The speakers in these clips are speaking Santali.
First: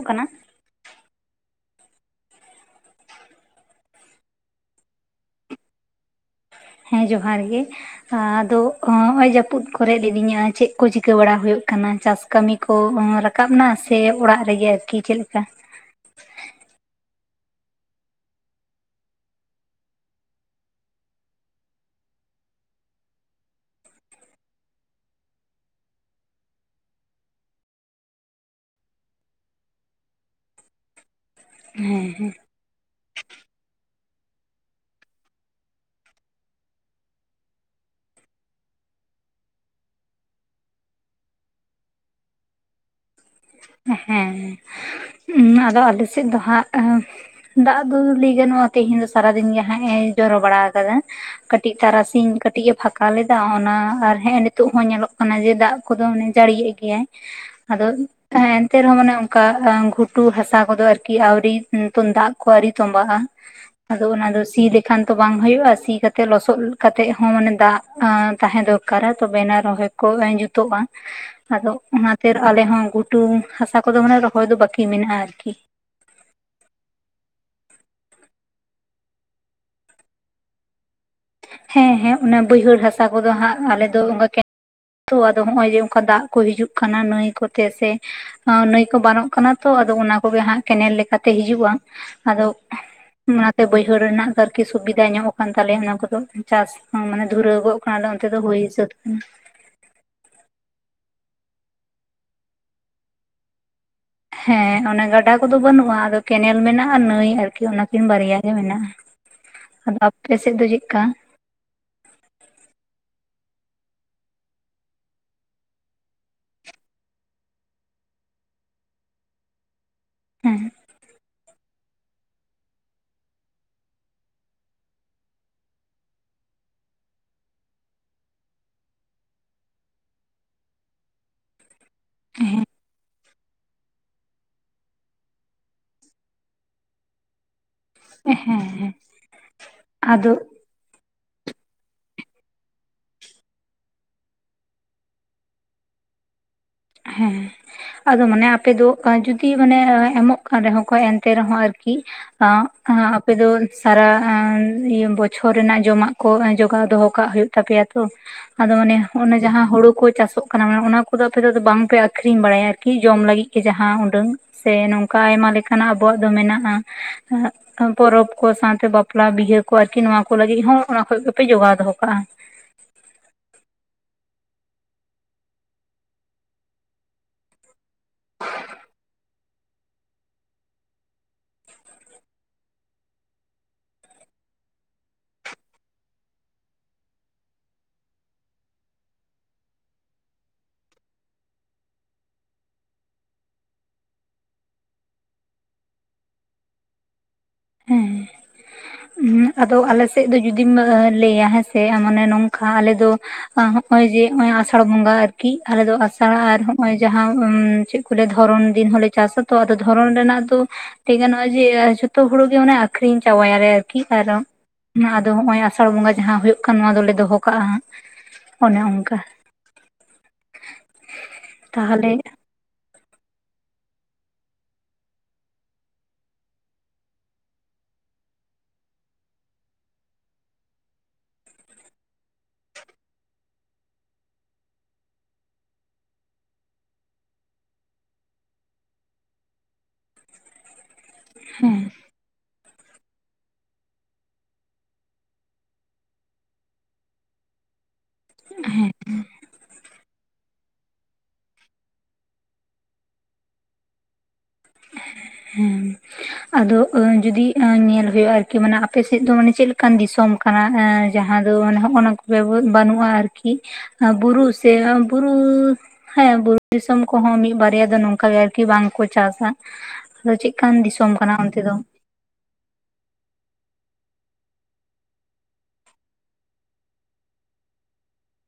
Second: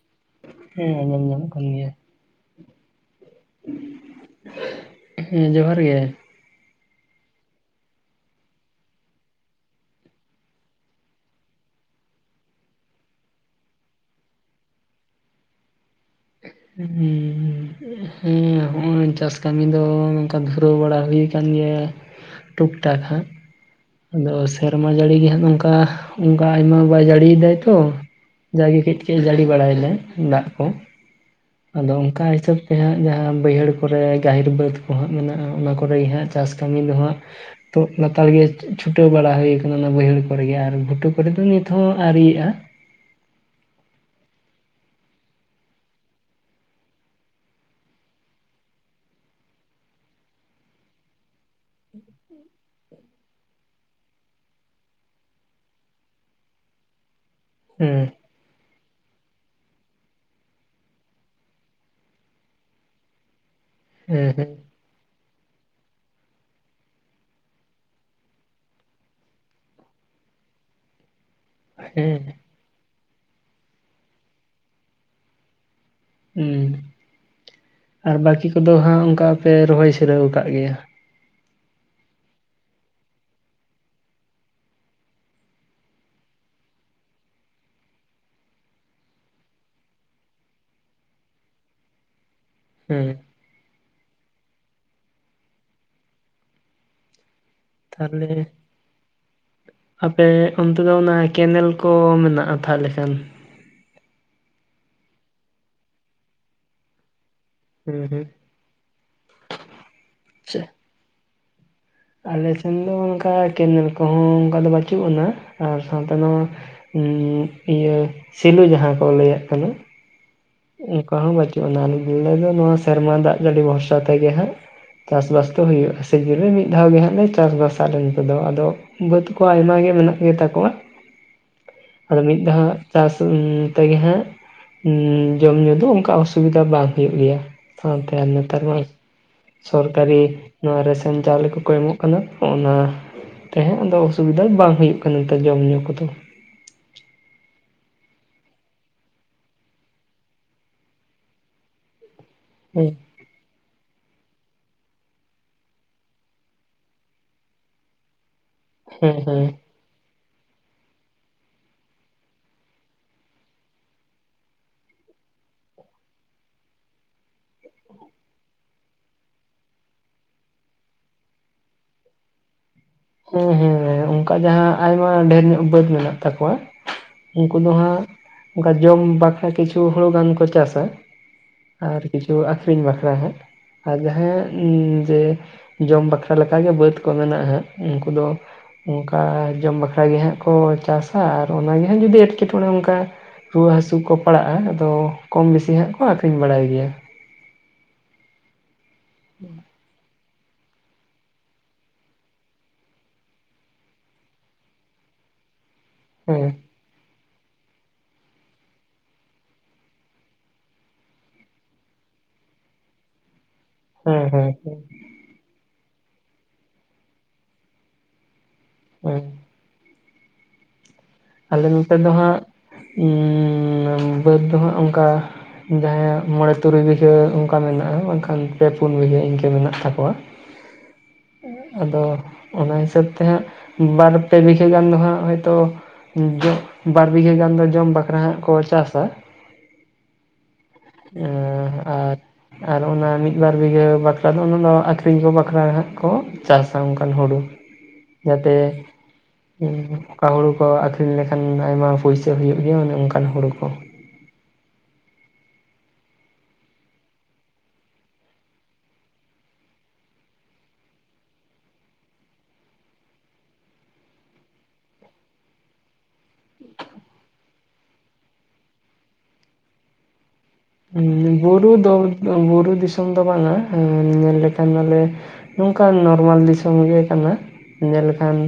ᱩ ᱠᱟᱱᱟ, ᱦᱮᱸ ᱟᱸᱡᱚᱢ ᱧᱟᱢᱚᱜ ᱠᱟᱱ ᱜᱮᱭᱟ᱾ ᱦᱮᱸ ᱡᱚᱦᱟᱨ ᱜᱮ᱾ ᱦᱮᱸ ᱡᱚᱦᱟᱨ ᱜᱮ᱾ ᱟᱫᱚ ᱚᱜ ᱚᱭ ᱡᱟᱹᱯᱩᱫ ᱠᱚᱨᱮ ᱞᱤᱫᱤᱧᱟ ᱪᱮᱫ ᱠᱚ ᱪᱤᱠᱟᱹ ᱵᱟᱲᱟ ᱦᱩᱭᱩᱜ ᱠᱟᱱᱟ ᱪᱟᱥ ᱠᱟᱹᱢᱤ ᱠᱚ ᱨᱟᱠᱟᱵ ᱱᱟ ᱥᱮ ᱚᱲᱟᱜ ᱨᱮᱜᱮ ᱟᱨᱠᱤ ᱪᱮᱫ ᱞᱮᱠᱟ? ᱩᱸ ᱦᱩᱸ ᱦᱩᱸ᱾ ᱦᱩᱸ ᱦᱚᱸᱜᱼᱚᱭ ᱪᱟᱥ ᱠᱟᱹᱢᱤ ᱫᱚ ᱱᱚᱝᱠᱟ ᱫᱷᱩᱨᱟᱹᱣ ᱵᱟᱲᱟ ᱦᱩᱭ ᱠᱟᱱ ᱜᱮᱭᱟ᱾ ᱴᱩᱠᱴᱟᱠ ᱦᱟᱸᱜ, ᱟᱫᱚ ᱥᱮᱨᱢᱟ ᱡᱟᱹᱲᱤ ᱜᱮᱦᱟᱸᱜ ᱱᱚᱝᱠᱟ ᱚᱱᱠᱟ ᱟᱭᱢᱟ ᱵᱟᱭ ᱡᱟᱹᱲᱤᱭᱮᱫᱟᱭ ᱛᱚ᱾ ᱡᱟᱜᱮ ᱠᱟᱹᱡ ᱠᱟᱹᱡ ᱡᱟᱹᱲᱤ ᱵᱟᱲᱟᱫᱟᱭ ᱫᱟᱜᱽ ᱠᱚ ᱟᱫᱚ ᱚᱝᱠᱟ ᱦᱤᱥᱟᱹᱵᱽ ᱛᱮ ᱦᱟᱸᱜ ᱡᱟᱦᱟᱸ ᱵᱟᱹᱭᱦᱟᱹᱲ ᱠᱚᱨᱮ ᱜᱟᱦᱤᱨ ᱵᱟᱹᱫᱽ ᱠᱚ ᱦᱟᱸᱜ ᱢᱮᱱᱟᱜᱼᱟ ᱚᱱᱟ ᱠᱚᱨᱮ ᱜᱮ ᱦᱟᱸᱜ ᱪᱟᱥ ᱠᱟᱹᱢᱤ ᱫᱚ ᱦᱟᱸᱜ ᱛᱚ ᱞᱮᱛᱟᱲ ᱜᱮ ᱪᱷᱩᱴᱟᱹᱣ ᱵᱟᱲᱟ ᱦᱩᱭ ᱟᱠᱟᱱᱟ ᱱᱚᱶᱟ ᱵᱟ. ᱭᱦᱟ. ᱲ ᱠᱚᱨᱮᱜᱮ ᱟᱨ ᱜᱷᱩᱴᱩ ᱠᱚᱨᱮ ᱫᱚ ᱱᱤᱛ ᱦᱚᱸ ᱟ. ᱶᱨᱤᱭᱟᱜ-ᱟ᱾ ᱦᱮᱸ ᱟᱫᱚ ᱟᱞᱮᱥᱮᱜ ᱫᱚ ᱦᱟᱸᱜ, ᱫᱟᱜᱽ ᱫᱚ ᱞᱟᱹᱭ ᱜᱟᱱᱚᱜᱼᱟ ᱛᱮᱦᱮᱧ ᱫᱚ ᱥᱟᱨᱟᱫᱤᱱ ᱜᱮ ᱦᱟᱸᱜ ᱮ ᱡᱚᱨᱚ ᱵᱟᱲᱟ ᱟᱠᱟᱫᱟ, ᱠᱟ. ᱴᱤᱜ ᱛᱟᱨᱟᱥᱤᱧ ᱠᱟ. ᱴᱤᱜ ᱮ ᱯᱷᱟᱸᱠᱟ ᱞᱮᱫᱟ ᱚᱱᱟ ᱟᱨ ᱦᱮᱸᱜ ᱮ ᱱᱤᱛᱚᱜ ᱦᱚᱸ ᱧᱮᱞᱚᱜ ᱠᱟᱱᱟ ᱡᱮ ᱫᱟᱜᱽ ᱠᱩᱫᱚ ᱢᱟᱱᱮ ᱡᱟᱹᱲᱤᱭᱮᱫ ᱜᱮᱭᱟᱭ ᱟᱫᱚ, ᱦᱮᱸ ᱦᱮᱸ ᱮᱱᱛᱮ ᱨᱮᱦᱚᱸ ᱢᱟᱱᱮ ᱚᱱᱠᱟ ᱜᱷᱩᱴᱩ ᱦᱟᱥᱟ ᱠᱚᱫᱚ ᱟᱨᱠᱤ ᱟᱣᱨᱤ ᱫᱟᱜᱽ ᱠᱚ ᱟᱣᱨᱤ ᱛᱚᱢᱵᱟᱜᱼᱟ᱾ ᱟᱫᱚ ᱦᱮᱸ ᱚᱱᱟ ᱫᱚ ᱦᱮᱸ ᱥᱤ ᱞᱮ ᱠᱷᱟᱱ ᱛᱚ ᱵᱟᱝ ᱦᱩᱭᱩᱜᱼᱟ ᱥᱤ ᱠᱟᱛᱮ ᱞᱚᱥᱚᱫ ᱠᱟᱛᱮ ᱦᱚᱸ ᱢᱟᱱᱮ ᱫᱟᱜᱽ ᱛᱟᱦᱮᱸ ᱫᱚᱨᱠᱟᱨᱟ ᱛᱚᱵᱮᱟᱱᱮ ᱨᱚᱦᱚᱭ, ᱠᱚᱞ ᱟᱹᱧ ᱡᱩᱛᱚᱜᱼᱟ, ᱟᱫᱚ ᱚᱱᱟ ᱠᱷᱟ. ᱦᱮᱸ ᱛᱤᱨ ᱟᱞᱮ ᱦᱚᱸ ᱜᱷᱩᱴᱩ ᱦᱟᱥᱟ ᱠᱚᱫᱚ ᱢᱟᱱᱮ ᱨᱚᱦᱚᱭ ᱫᱚ ᱵᱟᱠᱤ ᱢᱮᱱᱟᱜᱼᱟ ᱟᱨᱠᱤ᱾ ᱦᱩᱸ ᱟᱨ ᱵᱟᱹᱠᱤ ᱠᱚᱫᱚ ᱦᱟᱸᱜ ᱚᱱᱠᱟ ᱯᱮ ᱨᱚᱦᱚᱭ ᱥᱤᱨᱟᱹᱣ ᱟᱠᱟᱫ ᱜᱮᱭᱟ᱾ ᱦᱮᱸ ᱦᱮᱸ ᱚᱱᱟ ᱵᱟᱹᱭᱦᱟᱹᱲ ᱦᱟᱥᱟ ᱠᱚᱫᱚ ᱦᱟᱸᱜ ᱟᱞᱮ ᱫᱚ ᱚᱱᱠᱟ ᱜᱮ᱾ ᱛᱚ ᱟᱫᱚ ᱦᱚᱜ ᱚᱭ ᱡᱮ ᱚᱱᱠᱟ ᱫᱟᱜ ᱠᱚ ᱦᱤᱡᱩᱜ ᱠᱟᱱᱟ ᱱᱟᱹᱭ ᱠᱚᱛᱮ ᱥᱮ᱾ ᱱᱟᱹᱭ ᱠᱚ ᱵᱟᱱᱚᱜ ᱠᱟᱱᱟ ᱛᱚ ᱟᱫᱚ ᱚᱱᱟ ᱠᱚᱜᱮ ᱦᱟᱸᱜ ᱠᱮᱱᱮᱞ ᱞᱮᱠᱟᱛᱮ ᱦᱤᱡᱩᱜᱼᱟ ᱟᱫᱚ᱾ ᱦᱩᱸ ᱚᱱᱟᱛᱮ ᱵᱟᱹᱭᱦᱟᱹᱲ ᱨᱮᱱᱟᱜ ᱫᱚ ᱟᱨᱠᱤ ᱥᱩᱵᱤᱫᱟ ᱧᱚᱜ ᱠᱟᱱ ᱛᱟᱞᱮᱭᱟ ᱚᱱᱟ ᱠᱚᱫᱚ ᱪᱟᱥ ᱦᱚᱸ ᱢᱟᱱᱮ ᱫᱷᱩᱨᱟᱹᱣ ᱫᱚ᱾ ᱚᱱᱟ ᱫᱚ ᱚᱱᱛᱮ ᱫᱚ ᱛᱟᱦᱚᱞᱮ ᱦᱩᱭ ᱥᱟᱹᱛ ᱠᱟᱱᱟ᱾ ᱟᱯᱮ ᱚᱱᱛᱮ ᱫᱚ ᱚᱱᱟ ᱠᱮᱱᱮᱞ ᱠᱚ ᱢᱮᱱᱟᱜᱼᱟ ᱛᱟᱦᱚᱸᱞᱮ ᱠᱷᱟᱱ᱾ ᱦᱮᱸ ᱚᱱᱮ ᱜᱟᱰᱟ ᱠᱚᱫᱚ ᱵᱟᱹᱱᱩᱜᱼᱟ ᱟᱫᱚ ᱠᱮᱱᱮᱞ ᱢᱮᱱᱟᱜᱼᱟ ᱱᱟᱹᱭ ᱟᱨᱠᱤ ᱚᱱᱟᱠᱤᱱ ᱦᱩᱸ ᱵᱟᱨᱭᱟ᱾ ᱦᱮᱸ ᱢᱮᱱᱟᱜᱼᱟ ᱟᱫᱚ ᱟᱯᱮ ᱥᱮᱫ ᱫᱚ ᱦᱩᱸ ᱪᱮᱫᱠᱟ᱾ ᱟᱞᱮ ᱥᱮᱱ ᱫᱚ ᱚᱱᱠᱟ ᱠᱮᱱᱮᱞ ᱠᱚᱦᱚᱸ ᱚᱱᱠᱟ ᱫᱚ ᱵᱟᱹᱪᱩᱜ ᱟᱱᱟ ᱟᱨ ᱥᱟᱣᱛᱮ ᱱᱚᱣᱟ᱾ ᱩᱸ ᱤᱭᱟᱹ ᱥᱤᱞᱩ ᱡᱟᱦᱟᱸ ᱠᱚ ᱞᱟᱹᱭᱟᱜ ᱠᱟᱱᱟ᱾ ᱦᱮᱸ ᱚᱱᱠᱟ ᱦᱚᱸ ᱵᱟᱹᱪᱩᱜ ᱟᱱᱼᱟ ᱟᱞᱮ ᱫᱚ ᱱᱚᱣᱟ ᱥᱮᱨᱢᱟ ᱫᱟᱜ ᱡᱟᱹᱲᱤ ᱵᱷᱚᱨᱥᱟ ᱛᱮᱜᱮ ᱦᱟᱸᱜ᱾ ᱪᱟᱥᱵᱟᱥ ᱫᱚ ᱦᱩᱭᱩᱜᱼᱟ ᱥᱤᱡᱤᱱ ᱨᱮ ᱢᱤᱫ ᱫᱷᱟᱣ ᱜᱮ ᱦᱟᱸᱜ ᱞᱮ ᱪᱟᱥ ᱵᱟᱥᱟᱞᱮ ᱱᱤᱛᱚᱜ ᱫᱚ ᱟᱫᱚ᱾ ᱵᱟ. ᱛ ᱠᱚ ᱟᱭᱢᱟ ᱜᱮ ᱢᱮᱱᱟᱜ ᱜᱮᱛᱟ ᱠᱚᱣᱟ᱾ ᱟᱫᱚ ᱢᱤᱫ ᱫᱷᱟᱣ ᱦᱮᱸ ᱟᱜ ᱪᱟᱥ ᱛᱮᱜᱮ ᱦᱟᱸᱜ᱾ ᱡᱚᱢ ᱧᱩ ᱫᱚ ᱚᱱᱠᱟ ᱚᱥᱩᱵᱤᱫᱷᱟ ᱵᱟᱝ ᱦᱩᱭᱩᱜ ᱜᱮᱭᱟ᱾ ᱥᱟᱶᱛᱮ ᱟᱨ ᱦᱮᱸ ᱱᱮᱛᱟᱨ ᱢᱟ ᱦᱮᱸ ᱥᱚᱨᱠᱟᱨᱤ᱾ ᱟᱫᱚ ᱱᱚᱣᱟ ᱨᱮᱥᱮᱱ ᱪᱟᱣᱞᱮ ᱠᱚᱠᱚ ᱮᱢᱚᱜ ᱠᱟᱱᱟ ᱦᱚᱸᱜ-ᱱᱟ ᱛᱟᱦᱮᱸ ᱟᱫᱚ ᱚᱥᱩᱵᱤᱫᱷᱟ ᱵᱟᱝ ᱦᱩᱭᱩᱜ ᱠᱟᱱᱟ ᱱᱮᱛᱟᱨ ᱡᱚᱢ ᱧᱩ ᱠᱚᱫᱚ᱾ ᱦᱮᱸ ᱟᱫᱚ ᱢᱟᱱᱮ ᱟᱯᱮ ᱫᱚ ᱡᱚᱫᱤ ᱢᱟᱱᱮ ᱮᱢᱚᱜ ᱠᱟᱱ ᱨᱮᱦᱚᱸ ᱠᱚ ᱮᱱᱛᱮ ᱨᱮᱦᱚᱸ ᱟᱨᱠᱤ᱾ ᱟᱜ ᱦᱮᱸ -ᱟ ᱟᱯᱮ ᱫᱚ ᱥᱟᱨᱟ ᱵᱚᱪᱷᱚᱨ ᱨᱮᱱᱟᱜ ᱡᱚᱢᱟᱜ ᱠᱚ ᱡᱚᱜᱟᱣ ᱫᱚᱦᱚᱸ ᱠᱟᱜ ᱦᱩᱭᱩᱜ ᱛᱟᱯᱮᱭᱟ ᱛᱚ᱾ᱪ ᱟᱫᱚ ᱢᱟᱱᱮ ᱦᱮᱸ ᱦᱚᱸᱜ-ᱚᱱᱟ ᱦᱮᱸ ᱡᱟᱦᱟᱸ ᱦᱩᱲᱩ ᱠᱚ ᱪᱟᱥᱚᱜ ᱠᱟᱱᱟ ᱢᱟᱱᱮ ᱚᱱᱟ ᱠᱚᱫᱚ ᱟᱯᱮ ᱫᱚ᱾ ᱵᱟᱝᱯᱮ ᱟᱠᱷᱨᱤᱧ ᱵᱟᱲᱟᱭᱟ ᱟᱨᱠᱤ ᱡᱚᱢ ᱞᱟᱹᱜᱤᱫ ᱜᱮ ᱡᱟᱦᱟᱸ ᱩᱸᱰᱟᱹᱝ᱾ᱳᱳᱳ᱾᱾ ᱥᱮ ᱱᱚᱝᱠᱟ ᱟᱭᱢᱟ ᱞᱮᱠᱟᱱᱟᱜ ᱟᱵᱚᱣᱟᱜ ᱫᱚ ᱢᱮᱱᱟᱜᱼᱟᱺ ᱯᱚᱨᱚᱵᱽ ᱠᱚ ᱥᱟᱶᱛᱮ ᱵᱟᱯᱞᱟ ᱵᱤᱦᱟᱹ ᱠᱚ ᱟᱨᱠᱤ ᱱᱚᱶᱟ ᱠᱩ ᱞᱟᱹᱜᱤᱫ ᱦᱚᱸ ᱚᱱᱟ ᱠᱷᱚᱡᱽ ᱜᱮᱯᱮ ᱡᱚᱜᱟᱣ ᱫᱚᱦᱚ ᱠᱟᱜᱼᱟ᱾ ᱦᱮᱸ ᱦᱮᱸ ᱚᱱᱠᱟ ᱡᱟᱦᱟᱸ ᱟᱭᱢᱟ ᱰᱷᱮᱨ ᱧᱚᱜ ᱵᱟᱹᱫ ᱢᱮᱱᱟᱜ ᱛᱟᱠᱚᱣᱟ ᱩᱱᱠᱩ ᱫᱚ ᱦᱟᱸᱜ᱾ ᱚᱱᱠᱟ ᱡᱚᱢ ᱵᱟᱠᱷᱨᱟ ᱠᱤᱪᱷᱩ ᱦᱩᱲᱩ ᱜᱟᱱ ᱠᱚ ᱪᱟᱥᱼᱟ᱾ ᱟᱨ ᱠᱤᱪᱷᱩ ᱟᱠᱷᱨᱤᱧ ᱵᱟᱠᱷᱨᱟ ᱦᱟᱸᱜ᱾ ᱟᱨ ᱡᱟᱦᱟᱸᱭᱟᱜ ᱡᱮ ᱡᱚᱢ ᱵᱟᱠᱷᱨᱟ ᱞᱮᱠᱟᱜᱮ ᱵᱟᱹᱫᱽ ᱠᱚ ᱢᱮᱱᱟᱜᱼᱟ ᱩᱱᱠᱩ ᱫᱚ᱾ ᱚᱱᱠᱟ ᱡᱚᱢ ᱵᱟᱠᱷᱨᱟ ᱜᱮ ᱦᱟᱸᱜ ᱠᱚ ᱪᱟᱥᱟ ᱟᱨ ᱚᱱᱟᱜᱮ ᱦᱟᱸᱜ ᱡᱩᱫᱤ ᱮᱸᱴᱠᱮᱴᱚᱬᱮ ᱚᱱᱠᱟ᱾ ᱨᱩᱣᱟᱹ ᱦᱟᱹᱥᱩ ᱠᱚ ᱯᱟᱲᱟᱜᱼᱟ ᱟᱫᱚ ᱠᱚᱢ ᱵᱤᱥᱤ ᱦᱟᱸᱜ ᱠᱚ ᱟᱹᱠᱷᱨᱤᱧ ᱵᱟᱲᱟᱭ ᱜᱮᱭᱟ᱾ ᱦᱮᱸ ᱟᱫᱚ ᱟᱞᱮ ᱥᱮᱫ᱾ ᱥᱮᱫ ᱫᱚ ᱡᱩᱫᱤᱢ ᱞᱟᱹᱭᱟ ᱦᱮᱸᱥᱮ ᱢᱟᱱᱮ ᱱᱚᱝᱠᱟ ᱟᱞᱮ ᱫᱚ᱾ ᱦᱚᱸᱜ ᱚᱭ ᱡᱮ ᱦᱚᱸᱜ ᱚᱭ ᱟᱥᱟᱲ ᱵᱚᱸᱜᱟ ᱟᱨᱠᱤ ᱟᱞᱮ ᱫᱚ ᱟᱥᱟᱲ ᱦᱮᱸ ᱟᱨ᱾ ᱦᱚᱸᱜ ᱚᱭ ᱡᱟᱦᱟᱸ ᱪᱮᱫ ᱠᱚ ᱞᱟ. ᱭ-ᱟ ᱫᱷᱚᱨᱚᱱ ᱫᱤᱱ ᱦᱚᱸᱞᱮ ᱪᱟᱥ ᱟᱛᱚ ᱟᱫᱚ ᱫᱷᱚᱨᱚᱱ ᱨᱮᱱᱟᱜ ᱫᱚ᱾ ᱞᱟ. ᱭ ᱜᱟᱱᱚᱜᱼᱟ ᱡᱮ ᱡᱚᱛᱚ ᱦᱩᱲᱩ ᱜᱮ ᱢᱟᱱᱮ ᱟᱠᱷᱨᱤᱧ ᱪᱟᱵᱟᱭᱟᱞᱮ ᱟᱨᱠᱤ ᱦᱮᱸ ᱟᱨ ᱦᱮᱸ ᱦᱮᱸ ᱟᱫᱚ ᱦᱚᱸᱜ ᱚᱭ᱾ ᱟᱥᱟᱲ ᱵᱚᱸᱜᱟ ᱡᱟᱦᱟᱸ ᱦᱩᱭᱩᱜ ᱠᱟᱱ ᱱᱚᱣᱟ ᱫᱚᱞᱮ ᱫᱚᱦᱚ ᱠᱟᱜᱼᱟ ᱚᱱᱮ ᱚᱱᱠᱟ᱾ ᱦᱮᱸ ᱟᱞᱮ ᱱᱚᱛᱮ ᱫᱚ ᱛᱟᱦᱚᱞᱮ ᱦᱟᱸᱜ ᱩᱸᱻ ᱵᱟᱹᱫᱽ ᱫᱚ ᱦᱟᱸᱜ ᱚᱱᱠᱟ᱾ ᱡᱟᱦᱟᱸᱭᱟᱜ ᱢᱚᱬᱮ ᱛᱩᱨᱩᱭ ᱵᱤᱦᱟᱹ ᱚᱱᱠᱟ ᱢᱮᱱᱟᱜᱼᱟ ᱢᱮᱱᱠᱷᱟᱱ ᱯᱮ ᱯᱩᱱ ᱵᱤᱜᱷᱟᱹ ᱤᱱᱠᱟᱹ ᱢᱮᱱᱟᱜ ᱛᱟᱠᱚᱣᱟ᱾ [unintelligible] ᱟᱫᱚ ᱚᱱᱟ ᱦᱤᱥᱟᱹᱵᱽ ᱛᱮ ᱦᱟᱸᱜ ᱵᱟᱨ ᱯᱮ ᱵᱤᱜᱷᱟᱹ ᱜᱟᱱ ᱫᱚ ᱦᱟᱸᱜ ᱦᱚᱭᱛᱚ᱾ ᱵᱟᱨ ᱵᱤᱜᱷᱟᱹ ᱜᱟᱱ ᱫᱚ ᱡᱚᱢ ᱵᱟᱠᱷᱨᱟ ᱦᱟᱸᱜ ᱠᱚ ᱪᱟᱥᱟ᱾ ᱮᱸ ᱦᱮᱸ ᱟᱨ ᱟᱨ ᱚᱱᱟ ᱢᱤᱫ ᱵᱟᱨ ᱵᱤᱜᱷᱟᱹ ᱵᱟᱠᱷᱨᱟ ᱫᱚ ᱚᱱᱟ ᱱᱳᱣᱟ ᱫᱚ ᱟᱠᱷᱨᱤᱧ ᱠᱚ ᱵᱟᱠᱷᱨᱟ ᱦᱟᱸᱜ ᱠᱚ ᱪᱟᱥᱟ ᱚᱱᱠᱟᱱ ᱦᱩᱲᱩ ᱡᱟᱛᱮ ᱚᱠᱟ ᱦᱩᱲᱩ ᱠᱚ ᱟᱠ ᱞᱮᱠᱷᱟᱱ ᱟᱭᱢᱟ ᱯᱩᱭᱥᱟᱹ ᱦᱩᱭᱩᱜ ᱜᱮᱭᱟ ᱚᱱᱮ ᱚᱱᱠᱟᱱ ᱦᱳᱲᱳ ᱠᱚ ᱦᱩᱸ ᱟᱫᱚ ᱟᱸᱻ ᱡᱩᱫᱤ ᱟᱸᱻ ᱮ ᱧᱮᱞ ᱦᱩᱭᱩᱜᱼᱟ ᱟᱨᱠᱤ ᱢᱟᱱᱮ ᱟᱯᱮᱥᱮᱫ ᱫᱚ ᱢᱟᱱᱮ ᱪᱮᱫᱞᱮᱠᱟᱱ ᱫᱤᱥᱚᱢ ᱠᱟᱱᱟ ᱡᱟᱦᱟᱸ ᱫᱚ ᱢᱟᱱᱮ ᱦᱚᱜᱼᱱᱟ ᱠᱚ ᱵᱟᱹᱱᱩᱜᱼᱟ ᱟᱨᱠᱤ ᱟᱨ ᱵᱩᱨᱩ ᱥᱮ ᱵᱩᱨᱩ ᱦᱮᱸ ᱵᱩᱨᱩ ᱫᱤᱥᱚᱢ ᱠᱚᱦᱚᱸ ᱢᱤᱫ ᱵᱟᱨᱭᱟ ᱫᱚ ᱱᱚᱝᱠᱟ ᱜᱮ ᱟᱨᱠᱤ ᱵᱟᱝᱠᱚ ᱪᱟᱥᱟ᱾ ᱟᱫᱚ ᱪᱮᱫ ᱠᱟᱱ ᱦᱩᱸ ᱵᱩᱨᱩ ᱫᱚ ᱵᱩᱨᱩ ᱫᱤᱥᱚᱢ ᱫᱚ ᱵᱟᱝᱟ ᱧᱮᱞ ᱞᱮᱠᱷᱟᱱ ᱢᱟᱞᱮ ᱱᱚᱝᱠᱟᱱ ᱱᱚᱨᱢᱟᱞ ᱫᱤᱥᱚᱢ ᱜᱮ ᱠᱟᱱᱟ᱾ ᱧᱮᱞ ᱞᱮᱠᱷᱟᱱ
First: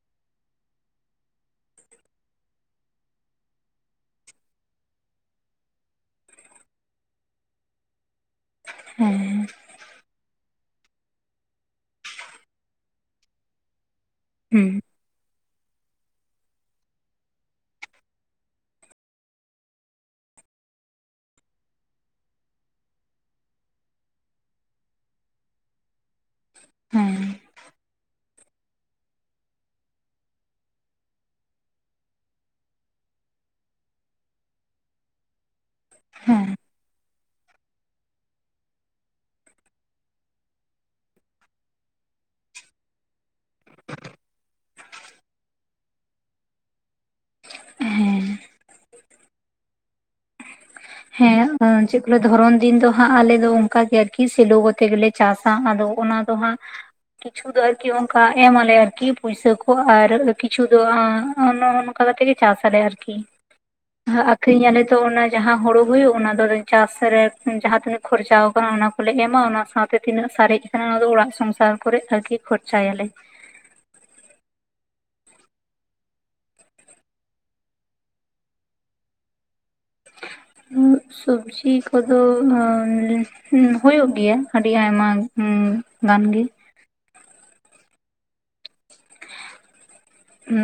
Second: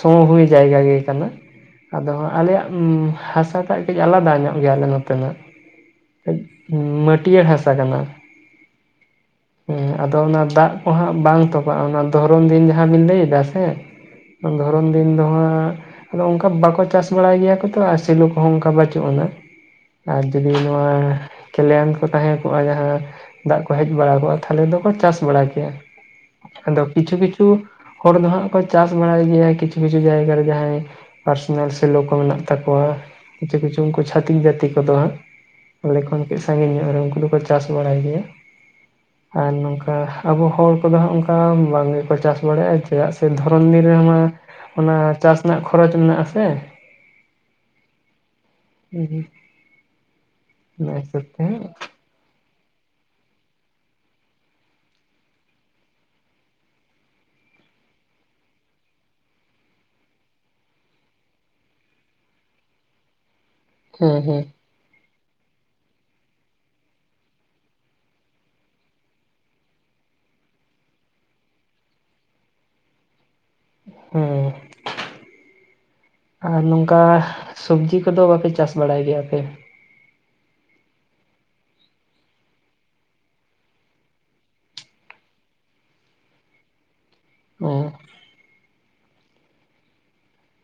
ᱥᱚᱢᱚ ᱦᱩᱭ ᱡᱟᱭᱜᱟ ᱜᱮ ᱠᱟᱱᱟ᱾ ᱟᱫᱚ ᱦᱟᱜ ᱟᱞᱮᱭᱟᱜ ᱩᱸᱻ ᱦᱟᱥᱟᱴᱟᱜ ᱠᱟᱹᱡ ᱟᱞᱟᱫᱟ ᱧᱚᱜ ᱜᱮᱭᱟᱞᱮ ᱱᱚᱛᱮ ᱱᱟᱜ ᱢᱟᱹᱴᱤᱭᱟᱹᱲ ᱦᱟᱥᱟ ᱠᱟᱱᱟ᱾ ᱦᱮᱸ ᱦᱮᱸ ᱟᱫᱚ ᱚᱱᱟ ᱫᱟᱜ ᱠᱚ ᱦᱟᱸᱜ ᱵᱟᱝ ᱛᱚᱯᱟᱜᱼᱟ, ᱚᱱᱟ ᱫᱷᱚᱨᱚᱱ ᱫᱤᱱ ᱡᱟᱦᱟᱸ ᱵᱤᱱ ᱞᱟᱹᱭ ᱮᱫᱟ ᱥᱮ ᱦᱩᱸ ᱫᱷᱚᱨᱚᱱ ᱫᱤᱱ ᱫᱚ ᱦᱟᱸᱜ ᱟᱫᱚ ᱚᱱᱠᱟ ᱵᱟᱠᱚ ᱪᱟᱥ ᱵᱟᱲᱟᱭ ᱜᱮᱭᱟ ᱠᱚ ᱛᱚ ᱟᱨ ᱥᱮᱞᱩ ᱠᱚᱦᱚᱸ ᱚᱱᱠᱟ ᱵᱟᱪᱩᱜ ᱟᱱᱟ᱾ ᱟᱨ ᱡᱩᱫᱤ ᱱᱚᱣᱟ ᱠᱮᱞᱟᱱ ᱠᱚ ᱛᱟᱦᱮᱸ ᱠᱚᱜᱼᱟ᱾ ᱡᱟᱦᱟᱸ ᱫᱟᱜ ᱠᱚ ᱦᱮᱡ ᱵᱟᱲᱟ ᱠᱚᱜᱼᱟ, ᱛᱟᱦᱞᱮ ᱫᱚᱠᱚ ᱪᱟᱥ ᱵᱟᱲᱟ ᱠᱮᱭᱟ᱾ ᱟᱫᱚ ᱠᱤᱪᱷᱩ ᱦᱮᱸ ᱠᱤᱪᱷᱩ ᱦᱚᱲ ᱫᱚ ᱦᱟᱸᱜ ᱠᱚ ᱪᱟᱥ ᱵᱟᱲᱟᱭ ᱜᱮᱭᱟ ᱠᱤᱪᱷᱩ ᱠᱤᱪᱷᱩ ᱡᱟᱭᱜᱟ ᱨᱮ ᱡᱟᱦᱟᱸᱭ ᱯᱟᱨᱥᱚᱱᱟᱞ ᱥᱮᱞᱚ ᱠᱚ ᱢᱮᱱᱟᱜ ᱛᱟᱠᱚᱣᱟ, ᱠᱤᱪᱷᱩ ᱠᱤᱪᱷᱩ ᱩᱱᱠᱩ ᱪᱷᱟᱹᱛᱤᱠ ᱡᱟᱹᱛᱤ ᱠᱚᱫᱚ ᱦᱟᱸᱜ ᱦᱮᱸ ᱥᱟᱸᱜᱤᱧ ᱧᱚᱜ ᱟᱨ ᱩᱱᱠᱩ ᱫᱚᱠᱚ ᱪᱟᱥ ᱵᱟᱲᱟᱭ ᱜᱮᱭᱟ᱾ ᱻ ᱟᱨ ᱱᱚᱝᱠᱟ ᱟᱵᱚ ᱦᱚᱲ ᱠᱚᱫᱚ ᱦᱟᱸᱜ ᱚᱱᱠᱟ ᱵᱟᱝ ᱜᱮᱠᱚ ᱪᱟᱥ ᱵᱟᱲᱟᱭᱼᱟ, ᱪᱮᱫᱟᱜ ᱥᱮ ᱫᱷᱚᱨᱚᱱ ᱫᱤᱱ ᱨᱮᱦᱚᱸᱢᱟ ᱚᱱᱟ ᱪᱟᱥ ᱨᱮᱱᱟᱜ ᱠᱷᱚᱨᱚᱪ ᱢᱮᱱᱟᱜᱼᱟ ᱥᱮ [inaudible] ᱦᱩᱸ ᱦᱩᱸ [unintelligible] ᱦᱮᱸ ᱪᱮᱫ ᱠᱚ ᱫᱷᱚᱨᱚᱱ ᱫᱤᱱ ᱫᱚ ᱦᱟᱜ ᱟᱞᱮ ᱫᱚ ᱚᱱᱠᱟ ᱜᱮ ᱟᱨ ᱠᱤ ᱥᱮᱞᱳ ᱠᱟᱛᱮ ᱜᱮᱞᱮ ᱪᱟᱥᱼᱟ᱾ ᱟᱫᱚ ᱚᱱᱟ ᱫᱚ ᱦᱟᱸᱜ ᱠᱤᱪᱷᱩ ᱫᱚ ᱟᱨᱠᱤ ᱚᱱᱠᱟ ᱮᱢ ᱟᱞᱮ ᱟᱨᱠᱤ ᱯᱩᱭᱥᱟᱹ ᱠᱚ ᱟᱨ ᱠᱤᱪᱷᱩ ᱫᱚ [unintelligible] ᱚᱱᱠᱟ ᱠᱟᱛᱮ ᱪᱟᱥ ᱟᱞᱮ ᱟᱨᱠᱤ, ᱦᱮᱸ ᱦᱮᱸ ᱟᱠᱷᱨᱤᱧ ᱟᱞᱮ ᱛᱚ ᱚᱱᱟ ᱡᱟᱦᱟ ᱦᱩᱲᱩ ᱦᱩᱭᱩᱜ ᱚᱱᱟ ᱫᱚ ᱪᱟᱥ ᱨᱮ ᱡᱟᱦᱟᱸ ᱛᱤᱱᱟᱹᱜ ᱠᱷᱚᱨᱪᱟ ᱟᱠᱟᱱᱟ ᱚᱱᱟ ᱠᱚᱞᱮ ᱮᱢᱟ ᱚᱱᱟ ᱥᱟᱶᱛᱮ ᱛᱤᱱᱟᱹᱜ ᱥᱟᱨᱮᱡ ᱛᱟᱦᱮᱸ ᱚᱱᱟ ᱫᱚ ᱚᱲᱟᱜ ᱥᱚᱝᱥᱟᱨ ᱠᱚᱨᱮ ᱟᱨᱠᱤ ᱠᱷᱚᱨᱪᱟᱭ ᱟᱞᱮ᱾ ᱦᱩᱸ ᱟᱨ ᱱᱚᱝᱠᱟ ᱥᱚᱵᱡᱤ ᱠᱚᱫᱚ ᱵᱟᱯᱮ ᱪᱟᱥ ᱵᱟᱲᱟᱭ ᱜᱮᱭᱟ ᱟᱯᱮ? ᱥᱚᱵᱡᱤ ᱠᱚᱫᱚ ᱟᱸᱻ ᱦᱩᱸ ᱦᱩᱭᱩᱜ ᱜᱮᱭᱟ ᱟᱹᱰᱤ ᱟᱭᱢᱟ ᱜᱟᱱ ᱜᱮ ᱚᱻ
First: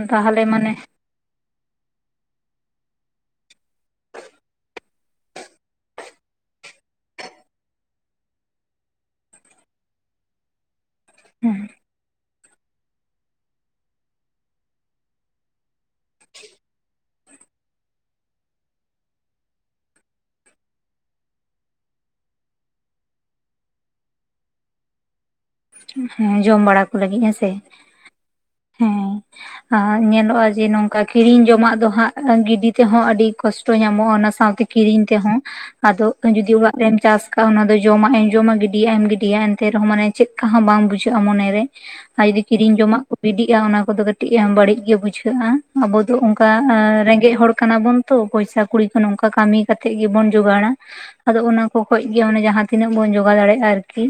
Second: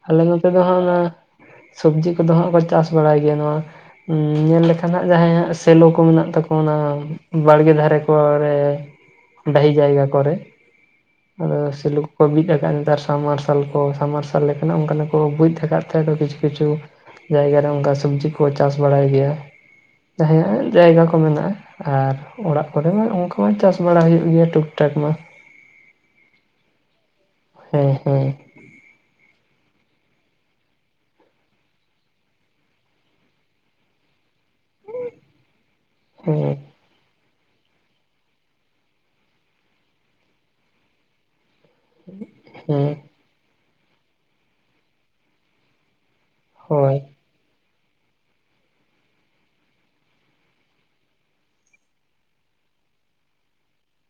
ᱟᱞᱮ ᱛᱟᱦᱚᱞᱮ ᱱᱚᱛᱮ ᱫᱚ ᱢᱟᱱᱮ ᱦᱟᱸᱜ ᱚᱱᱟ ᱥᱚᱵᱡᱤ ᱠᱚᱫᱚ ᱦᱟᱸᱜ ᱠᱚ ᱪᱟᱥ ᱵᱟᱲᱟᱭ ᱜᱮᱭᱟ ᱱᱚᱣᱟ ᱧᱮᱞ ᱞᱮᱠᱷᱟᱱ ᱟᱜ ᱡᱟᱦᱟᱸᱭᱟᱼᱜ ᱥᱮᱞᱚ ᱠᱚ ᱢᱮᱱᱟᱜ ᱛᱟᱠᱚᱱᱟ ᱵᱟᱲᱜᱮ ᱫᱷᱟᱨᱮ ᱠᱚᱨᱮ ᱰᱟᱹᱦᱤ ᱡᱟᱭᱜᱟ ᱠᱚᱨᱮ ᱟᱫᱚ ᱥᱮᱞᱩ ᱠᱚ ᱠᱚ ᱵᱤᱫ ᱟᱠᱟᱫᱼᱟ ᱱᱮᱛᱟᱨ ᱥᱟᱵ ᱢᱟᱨᱥᱟᱞ ᱠᱚ ᱥᱟ ᱢᱟᱨᱥᱟᱞ ᱛᱟᱦᱚᱞᱮ ᱠᱷᱟᱱ ᱚᱱᱠᱟᱱᱟᱜ ᱠᱚ ᱵᱩᱡᱽ ᱠᱟᱫ ᱛᱟᱦᱮᱸᱠᱚ ᱠᱤᱪᱷᱩ ᱠᱤᱪᱷᱩ ᱡᱟᱭᱜᱟ ᱨᱮ ᱚᱱᱠᱟ ᱥᱚᱵᱽᱡᱤ ᱠᱚ ᱪᱟᱥ ᱵᱟᱲᱟᱭ ᱜᱮᱭᱟ ᱡᱟᱦᱟᱸᱭᱟᱜ ᱡᱟᱭᱜᱟ ᱠᱚ ᱢᱮᱱᱟᱜᱼᱟ᱾ ᱟᱨ ᱚᱲᱟᱜ ᱠᱚᱨᱮ ᱢᱟ ᱚᱱᱠᱟ ᱢᱟ ᱪᱟᱥ ᱵᱟᱲᱟ ᱦᱩᱭᱩᱜ ᱜᱮᱭᱟ ᱴᱩᱠ ᱴᱟᱠ ᱢᱟ ᱦᱮᱸ ᱡᱚᱢ ᱵᱟᱲᱟ ᱠᱚ ᱞᱟᱹᱜᱤᱫ ᱦᱮᱸ ᱥᱮ ᱦᱮᱸ ᱦᱮᱸ ᱦᱮᱸ ᱟ ᱧᱮᱞᱚᱜᱼᱟ ᱡᱮ ᱱᱚᱝᱠᱟ ᱠᱤᱨᱤᱧ ᱡᱚᱢᱟᱜ ᱫᱚ ᱦᱟᱸᱜ ᱜᱤᱰᱤ ᱛᱮᱦᱚᱸ ᱟᱹᱰᱤ ᱠᱚᱥᱴᱚ ᱧᱟᱢᱚᱜᱼᱟ᱾ ᱚᱱᱟ ᱥᱟᱶᱛᱮ ᱠᱤᱨᱤᱧ ᱛᱮᱦᱚᱸ ᱟᱫᱚ ᱡᱩᱫᱤ ᱦᱮᱸ ᱚᱲᱟᱜ ᱨᱮᱢ ᱪᱟᱥ ᱠᱟᱜᱼᱟ ᱚᱱᱟ ᱫᱚ ᱡᱚᱢᱟᱜ ᱮᱢ ᱡᱚᱢᱟᱜ ᱜᱤᱰᱤᱭᱟᱜ ᱮᱢ ᱜᱤᱰᱤᱭᱟ᱾ ᱮᱱᱛᱮ ᱨᱮᱦᱚᱸ ᱢᱟᱱᱮ ᱪᱮᱫ ᱦᱚᱸ ᱵᱟᱝ ᱵᱩᱡᱷᱟᱹᱜᱼᱟ ᱢᱚᱱᱮᱨᱮ ᱟᱨ ᱡᱩᱫᱤ ᱠᱤᱨᱤᱧ ᱦᱮᱸ ᱡᱚᱢᱟᱜ ᱵᱤᱰᱤᱜᱼᱟ ᱚᱱᱟ ᱠᱚᱫᱚ ᱠᱟᱹᱴᱤᱡ ᱵᱟᱹᱲᱤᱡ ᱜᱮ ᱵᱩᱡᱷᱟᱹᱜᱼᱟ, ᱟᱵᱚ ᱫᱚ ᱚᱱᱠᱟ ᱦᱳᱭ ᱨᱮᱸᱜᱮᱡ ᱦᱚᱲ ᱠᱟᱱᱟ ᱵᱚᱱ ᱛᱚ ᱯᱚᱭᱥᱟ ᱠᱩᱲᱤ ᱠᱚ ᱱᱚᱝᱠᱟ ᱠᱟᱹᱢᱤ ᱠᱟᱛᱮᱫ ᱜᱮᱵᱚᱱ ᱡᱚᱜᱟᱲᱟ᱾ ᱟᱫᱚ ᱚᱱᱟ ᱠᱚ ᱠᱷᱚᱡ ᱜᱮ ᱡᱟᱦᱟᱸᱛᱤᱱᱟᱹᱜ ᱵᱚᱱ ᱡᱚᱜᱟᱣ ᱫᱟᱲᱮᱭᱟᱜᱼᱟ ᱟᱨᱠᱤ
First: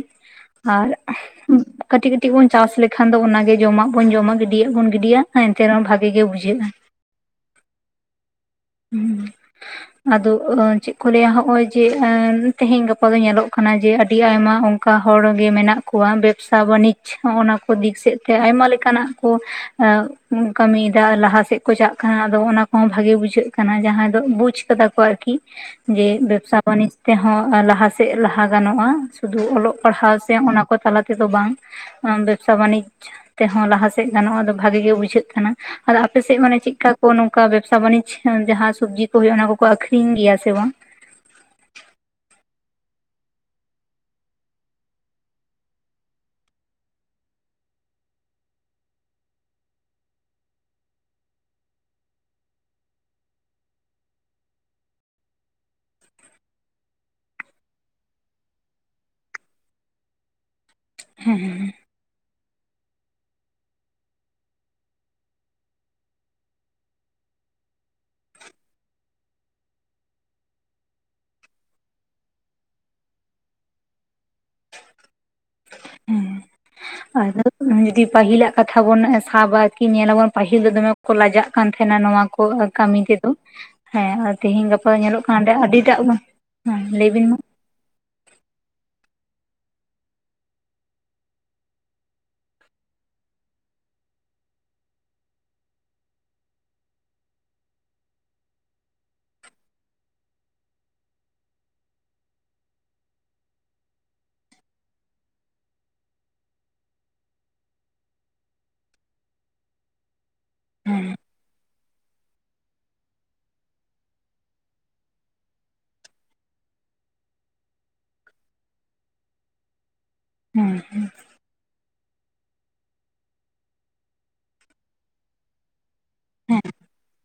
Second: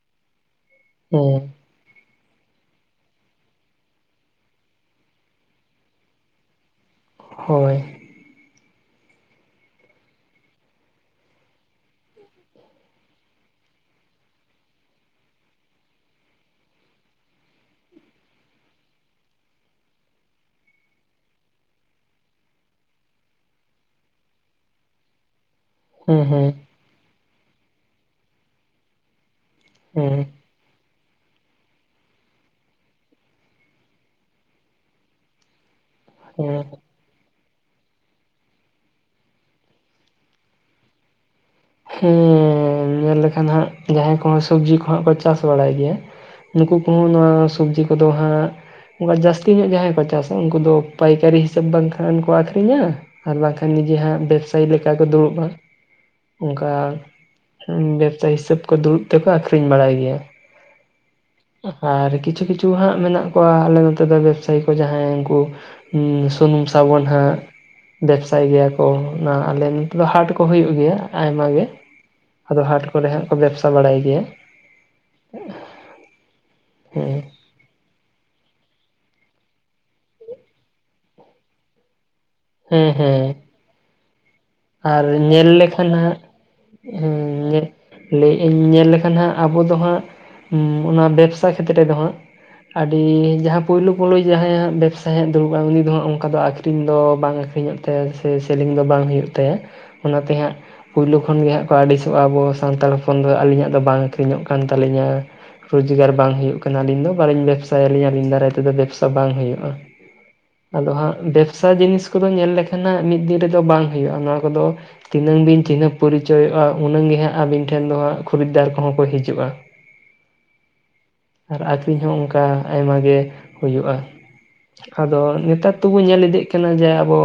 ᱟᱨ ᱦᱮᱸ ᱠᱟᱹᱴᱤᱡ ᱠᱟᱹᱴᱤᱡ ᱵᱩᱱ ᱪᱟᱥ ᱞᱮᱠᱷᱟᱱ ᱫᱚ ᱚᱱᱟᱜᱮ ᱡᱚᱢᱟᱜ ᱵᱚᱱ ᱡᱚᱢᱟ ᱜᱤᱰᱤᱭᱟᱜ ᱵᱚᱱ ᱜᱤᱰᱤᱭᱟ ᱮᱱᱛᱮ ᱨᱮᱦᱚᱸ ᱵᱷᱟᱜᱮ ᱜᱮ ᱵᱩᱡᱷᱟᱹᱜᱼᱟ᱾ ᱦᱳᱭ ᱦᱩᱸ [unintelligible] ᱟᱫᱚ ᱪᱮᱫ ᱠᱚ ᱞᱟᱹᱭᱟ ᱦᱚᱸᱜᱼᱚᱭ ᱡᱮ ᱛᱮᱦᱮᱧ ᱜᱟᱯᱟ ᱫᱚ ᱧᱮᱞᱚᱜ ᱠᱟᱱᱟ ᱡᱮ ᱟᱹᱰᱤ ᱟᱭᱢᱟ ᱚᱱ ᱚᱱᱠᱟ ᱦᱚᱲ ᱜᱮ ᱢᱮᱱᱟᱜ ᱠᱚᱣᱟ ᱵᱮᱵᱽᱥᱟ ᱵᱟᱱᱤᱡᱽ ᱦᱚᱸ ᱚᱱᱟ ᱠᱚ ᱫᱤᱠ ᱥᱮᱫ ᱛᱮ ᱟᱭᱢᱟ ᱞᱮᱠᱟᱱᱟᱜ ᱠᱚ ᱮᱸ ᱠᱟᱹᱢᱤᱭᱮᱫᱟ ᱞᱟᱦᱟ ᱥᱮᱫ ᱠᱚ ᱪᱟᱠ ᱠᱟᱱᱟ ᱟᱫᱚ ᱚᱱᱟ ᱠᱚᱦᱚᱸ ᱵᱷᱟᱜᱮ ᱵᱩᱡᱷᱟᱹᱜ ᱠᱟᱱᱟ ᱡᱟᱦᱟᱸᱭ ᱫᱚ ᱵᱩᱡ ᱠᱟᱫᱟ ᱠᱚ ᱟᱨᱠᱤ᱾ ᱡᱮ ᱦᱩᱸ ᱦᱩᱸ ᱵᱮᱵᱽᱥᱟ ᱵᱟᱹᱱᱤᱡᱽ ᱛᱮᱦᱚᱸ ᱞᱟᱦᱟ ᱥᱮᱫ ᱞᱟᱦᱟ ᱜᱟᱱᱚᱜᱼᱟ ᱥᱩᱫᱩ ᱚᱞᱚᱜ ᱯᱟᱲᱦᱟᱣ ᱦᱩᱸ ᱥᱮ ᱚᱱᱟ, ᱠᱚ ᱛᱟᱞᱟ ᱛᱮᱫᱚ ᱵᱟᱝ ᱵᱮᱵᱽᱥᱟ ᱵᱟᱱᱤᱡᱽ ᱛᱮᱦᱚᱸ ᱞᱟᱦᱟᱥᱮᱫ ᱜᱟᱱᱚᱜᱼᱟ ᱵᱷᱟᱜᱮ ᱜᱮ ᱵᱩᱡᱷᱟᱹᱜ ᱠᱟᱱᱟ ᱟᱫᱚ ᱟᱯᱮᱥᱮᱫ ᱢᱟᱱᱮ ᱦᱮᱸ ᱪᱮᱫᱠᱟ ᱠᱚ ᱱᱚᱝᱠᱟ ᱵᱮᱵᱽᱥᱟ ᱵᱟᱱᱤᱡᱽ ᱡᱟᱦᱟᱸ ᱥᱚᱵᱽᱡᱤ ᱠᱚ ᱦᱩᱭᱩᱜᱼᱟ᱾ ᱚᱱᱟ ᱠᱚᱠᱚ ᱟᱠᱷᱨᱤᱧ ᱜᱮᱭᱟ ᱥᱮ ᱵᱟᱝ? ᱦᱮᱸ ᱧᱮᱞ ᱞᱮᱠᱷᱟᱱ ᱫᱚ ᱦᱟᱸᱜ ᱡᱟᱦᱟᱸᱭ ᱠᱚᱦᱚᱸ ᱥᱚᱵᱽᱡᱤ ᱠᱚᱦᱟᱸᱜ ᱠᱚ ᱪᱟᱥ ᱵᱟᱲᱟᱭ ᱜᱮᱭᱟ᱾ ᱱᱩᱠᱩ ᱠᱚᱦᱚᱸ ᱱᱚᱣᱟ ᱥᱚᱵᱽᱡᱤ ᱠᱚᱫᱚ ᱦᱟᱸᱜ ᱚᱱᱠᱟ ᱡᱟᱹᱥᱛᱤ ᱧᱚᱜ ᱡᱟᱦᱟᱸᱭ ᱠᱚ ᱪᱟᱥᱟ ᱩᱱᱠᱩ ᱫᱚ ᱯᱟᱭᱠᱟᱹᱨᱤ ᱦᱤᱥᱟᱹᱵᱽ ᱵᱟᱝᱠᱷᱟᱱ ᱠᱚ ᱟᱹᱠᱷᱨᱤᱧᱟ᱾ ᱟᱨ ᱵᱟᱝᱠᱷᱟᱱ ᱱᱤᱡᱮ ᱦᱟᱸᱜ ᱵᱮᱵᱽᱥᱟᱭᱤ ᱞᱮᱠᱟ ᱠᱚ ᱫᱩᱲᱩᱵᱼᱟ᱾ ᱚᱱᱠᱟ ᱵᱮᱵᱽᱥᱟ ᱦᱤᱥᱟᱹᱵᱽ ᱛᱮᱠᱚ ᱫᱩᱲᱩᱵ ᱛᱮᱠᱚ ᱟᱠᱷᱨᱤᱧ ᱵᱟᱲᱟᱭ ᱜᱮᱭᱟ᱾ ᱦᱮᱸ ᱟᱨ ᱠᱤᱪᱷᱩ ᱠᱤᱪᱷᱩ ᱦᱟᱸᱜ ᱢᱮᱱᱟᱜ ᱠᱚᱣᱟ ᱟᱞᱮ ᱱᱚᱛᱮ ᱫᱚ ᱵᱮᱵᱽᱥᱟᱭᱤ ᱠᱚ ᱡᱟᱦᱟᱸᱭ ᱩᱱᱠᱩ ᱦᱩᱸ ᱥᱩᱱᱩᱢ ᱥᱟᱵᱚᱱ ᱦᱟᱸᱜ ᱵᱮᱵᱽᱥᱟᱭ ᱜᱮᱭᱟ ᱠᱚ ᱚᱱᱟ ᱟᱞᱮ ᱱᱤᱛ ᱫᱚ ᱦᱟᱸᱴ ᱠᱚ ᱦᱩᱭᱩᱜ ᱜᱮᱭᱟ᱾ ᱟᱭᱢᱟ ᱜᱮ ᱟᱫᱚ ᱦᱟᱸᱴ ᱠᱚᱨᱮ ᱦᱟᱸᱜ ᱠᱚ ᱵᱮᱵᱽᱥᱟ ᱵᱟᱲᱟᱭ ᱜᱮᱭᱟ᱾ ᱦᱮᱸ ᱟᱫᱚ ᱡᱩᱫᱤ ᱯᱟᱹᱦᱤᱞᱟᱜ ᱠᱟᱛᱷᱟ ᱵᱚᱱ ᱥᱟᱵᱟ ᱠᱤ ᱧᱮᱞᱟᱵᱚᱱ ᱯᱟᱹᱦᱤᱞ ᱫᱚ ᱫᱚᱢᱮ ᱠᱚ ᱞᱟᱡᱟᱜ ᱠᱟᱱ ᱛᱟᱦᱮᱱᱟ ᱱᱚᱣᱟ ᱠᱚ ᱠᱚ ᱦᱮᱸ ᱠᱟᱹᱢᱤ ᱛᱮᱫᱚ ᱦᱮᱸ ᱦᱮᱸ ᱛᱮᱦᱮᱧ ᱜᱟᱯᱟ ᱟᱨ ᱧᱮᱞᱚᱜ ᱧᱮᱞ ᱠᱟᱱᱟ ᱞᱮᱠᱷᱟᱱ ᱟᱹᱰᱤᱴᱟᱜ ᱦᱟᱸᱜ ᱵᱟᱝ ᱦᱮᱸ ᱞᱟᱹᱭᱮᱫ ᱤᱧ ᱧᱮᱞ ᱞᱮᱠᱷᱟᱱ ᱦᱟᱸᱜ ᱟᱵᱚ ᱫᱚ ᱦᱟᱸᱜ ᱚᱱᱟ ᱵᱮᱵᱽᱥᱟ ᱠᱷᱮᱛᱨᱮ ᱫᱚ ᱦᱟᱸᱜ ᱟᱹᱰᱤ ᱡᱟᱦᱟᱸ ᱯᱳᱭᱞᱳ ᱯᱳᱞᱳ ᱡᱟᱦᱟᱸᱭ ᱦᱟᱸᱜ ᱵᱮᱵᱽᱥᱟᱭ ᱦᱟᱸᱭ ᱫᱩᱲᱩᱵᱟᱭ ᱩᱱᱤ ᱫᱚ ᱦᱟᱸᱜ ᱚᱱᱠᱟ ᱫᱚ ᱟᱠᱷᱨᱤᱧ ᱫᱚ ᱵᱟᱝ ᱟᱹᱠᱷᱨᱤᱧᱚᱜ ᱛᱟᱭᱟ ᱥᱮ ᱥᱮᱞᱤᱝ ᱫᱚ ᱵᱟᱝ ᱦᱩᱭᱩᱜ ᱛᱟᱭᱟ ᱚᱱᱟᱛᱮ ᱦᱟᱸᱜ ᱯᱳᱭᱞᱳ ᱠᱷᱚᱱ ᱜᱮ ᱦᱟᱸᱜ ᱠᱚ ᱟᱹᱲᱤᱥᱚᱜᱼᱟ ᱟᱵᱚ ᱥᱟᱱᱛᱟᱲ ᱦᱚᱯᱚᱱ ᱫᱚ ᱟᱹᱞᱤᱧᱟᱜ ᱫᱚ ᱵᱟᱝ ᱟᱹᱠᱷᱨᱤᱧᱚᱜ ᱠᱟᱱ ᱛᱟᱹᱞᱤᱧᱟ᱾ ᱨᱚᱡᱽᱜᱟᱨ ᱵᱟᱝ ᱦᱩᱭᱩᱜ ᱠᱟᱱᱟ ᱟᱹᱞᱤᱧ ᱫᱚ ᱵᱟᱹᱞᱤᱧ ᱵᱮᱵᱽᱥᱟᱭᱟ ᱟᱹᱞᱤᱧ ᱫᱟᱨᱟᱸᱭ ᱛᱮᱫᱚ ᱵᱮᱵᱽᱥᱟ ᱵᱟᱝ ᱦᱩᱭᱩᱜᱼᱟ᱾ [inaudible] ᱟᱫᱚ ᱦᱟᱸᱜ ᱵᱮᱵᱽᱥᱟ ᱡᱤᱱᱤᱥ ᱠᱚᱫᱚ ᱧᱮᱞ ᱞᱮᱠᱷᱟᱱᱟᱸᱜ ᱢᱤᱫ ᱫᱤᱱ ᱨᱮᱫᱚ ᱵᱟᱝ ᱦᱩᱭᱩᱜᱼᱟ᱾ ᱱᱚᱣᱟ ᱠᱚᱫᱚ ᱛᱤᱱᱟᱹᱝ ᱵᱤᱱ ᱪᱤᱱᱦᱟᱹ ᱯᱚᱨᱤᱪᱚᱭᱚᱜᱼᱟ ᱩᱱᱟᱹᱝ ᱜᱮ ᱦᱟᱸᱜ ᱟᱹᱵᱤᱱ ᱴᱷᱮᱱ ᱫᱚ ᱦᱟᱸᱜ ᱠᱷᱚᱨᱤᱫᱽᱫᱟᱨ ᱠᱚᱦᱚᱸ ᱠᱚ ᱦᱤᱡᱩᱜᱼᱟ᱾ ᱦᱮᱸ ᱟᱨ ᱟᱠᱷᱨᱤᱧ ᱦᱚᱸ ᱚᱱᱠᱟ ᱟᱭᱢᱟ ᱜᱮ ᱦᱩᱭᱩᱜᱼᱟ᱾ ᱟᱫᱚ ᱱᱮᱛᱟᱨ ᱛᱚᱵᱚ ᱧᱮᱞ ᱤᱫᱤᱜ ᱠᱟᱱᱟ ᱡᱮ ᱟᱵᱚᱼᱼ